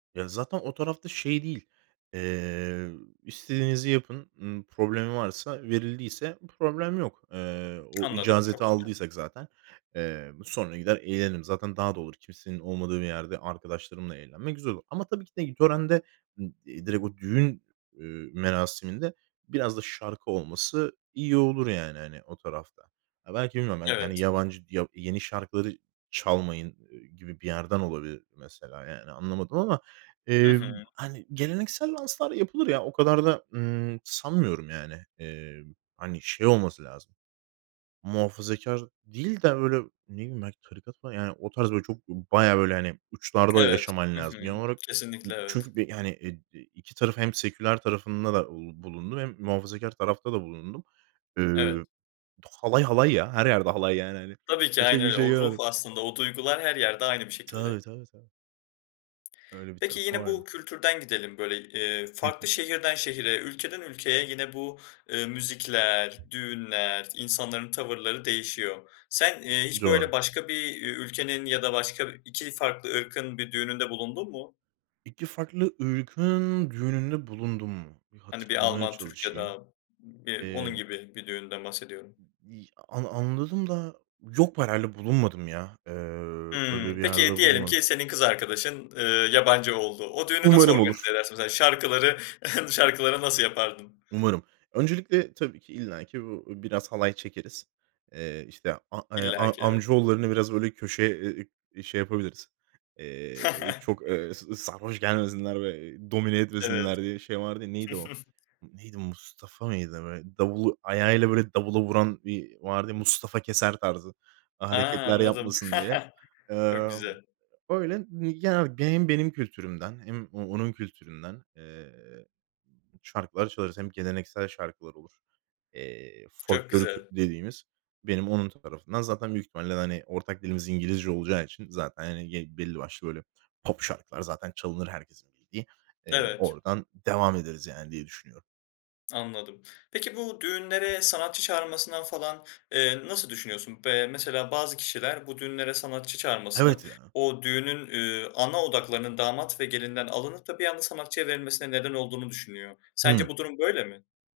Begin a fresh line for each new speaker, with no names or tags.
Ya, zaten o tarafta şey değil, eee, ü "İstediğinizi yapın." ııı, problemi varsa, verildiyse problem yok. Eee, o
Anladım,
icazeti
çok güzel.
aldıysak zaten, eee, sonra gider eğlenirim. Zaten daha doğru, kimsenin olmadığı bir yerde arkadaşlarımla eğlenmek güzel olur. Ama tabii ki de i törende, ı eee, direkt o düğün, ııı, merasiminde biraz da şarkı olması iyi olur yani, hani, o tarafta. Ya, belki bilmiyorum, belki, hani,
Evet.
yabancı yahut yeni şarkıları çalmayın, eee, gibi bir yerden olabilir mesela yani, anlamadım ama,
Hı
eee,
hı.
hani, geleneksel danslar yapılır ya, o kadar da, ımm, sanmıyorum, yani. Eee, hani, şey olması lazım, muhafazakâr değil de öyle, ne bileyim, belki tarikat falan yani o tarz böyle çok, bayağı, böyle, hani, uçlarda
Evet.
yaşaman
Hı hı.
lazım genel olarak. Imm,
Kesinlikle evet.
çünkü bi hani, e d 2 tarafın hem seküler tarafında da, uuu, bulundum hem muhafazakâr tarafta da bulundum.
Evet.
Eee, halay, halay ya. Her yerde halay yani, hani
Tabii ki.
Kimse
Aynen
bir
öyle. O
şey
ruh
[unintelligible]
aslında, o duygular her yerde aynı bir
Tabii,
şekilde.
tabii, tabii. Öyle bir
Peki
tarafı
yine bu
vardı.
kültürden gidelim, böyle, eee,
Hı
farklı
hı.
şehirden şehre, ülkeden ülkeye yine bu, eee, müzikler, düğünler, insanların tavırları değişiyor. Sen, eee, hiç
Doğru.
böyle başka bir ü ülkenin ya da başka 2 farklı ırkın bir düğününde bulundun mu?
2 farklı ırkın düğününde bulundum mu? Bir
Hani, bir
hatırlamaya
Alman, Türk ya
çalışayım.
da b
Eee
onun gibi bir düğünden bahsediyorum.
Bi ana anladım da yok b herhâlde bulunmadım ya. Eee, öyle
Hımm,
bir yerde
peki, diyelim
bulunmadım.
ki senin kız arkadaşın, ııı, yabancı oldu. O düğünü nasıl
Umarım olur.
organize edersin? Mesela şarkıları şarkıları nasıl yapardın?
Umarım. Öncelikle tabii ki illaki bu biraz halay çekeriz. Eee, işte, a eee,
İllaki,
a
evet.
amcaoğullarını biraz, böyle, köşe, eee, şey yapabiliriz. Eee, çok, eee, s sarhoş gelmesinler ve domine
Evet.
etmesinler diye şey vardı ya, neydi o, neydi, Mustafa mıydı? Böyle davulu ayağıyla böyle davula vuran bir vardı ya, Mustafa Keser tarzı a
A!
hareketler
Anladım.
yapmasın diye.
Çok güzel.
Emm, öyle. Mi ya, hani, benim benim kültürümden hem o onun kültüründen, eee, şarkılar çalarız. Hem geleneksel şarkılar olur. Eee,
Çok
folklorik
güzel.
dediğimiz. Benim onun tarafında zaten büyük ihtimalle, hani, ortak dilimiz İngilizce olacağı için zaten, hani, g belli başlı böyle pop şarkılar zaten çalınır herkesin bildiği. Eee,
Evet.
oradan devam ederiz yani diye düşünüyorum.
Anladım. Peki bu düğünlere sanatçı çağırılmasından falan, eee, nasıl düşünüyorsun? B eee, mesela bazı kişiler bu düğünlere sanatçı çağırmasının
Evet ya.
o düğünün, ııı, ana odaklarının damat ve gelinden alınıp da bir anda sanatçıya verilmesine neden olduğunu düşünüyor. Sence
Hı.
bu durum böyle mi?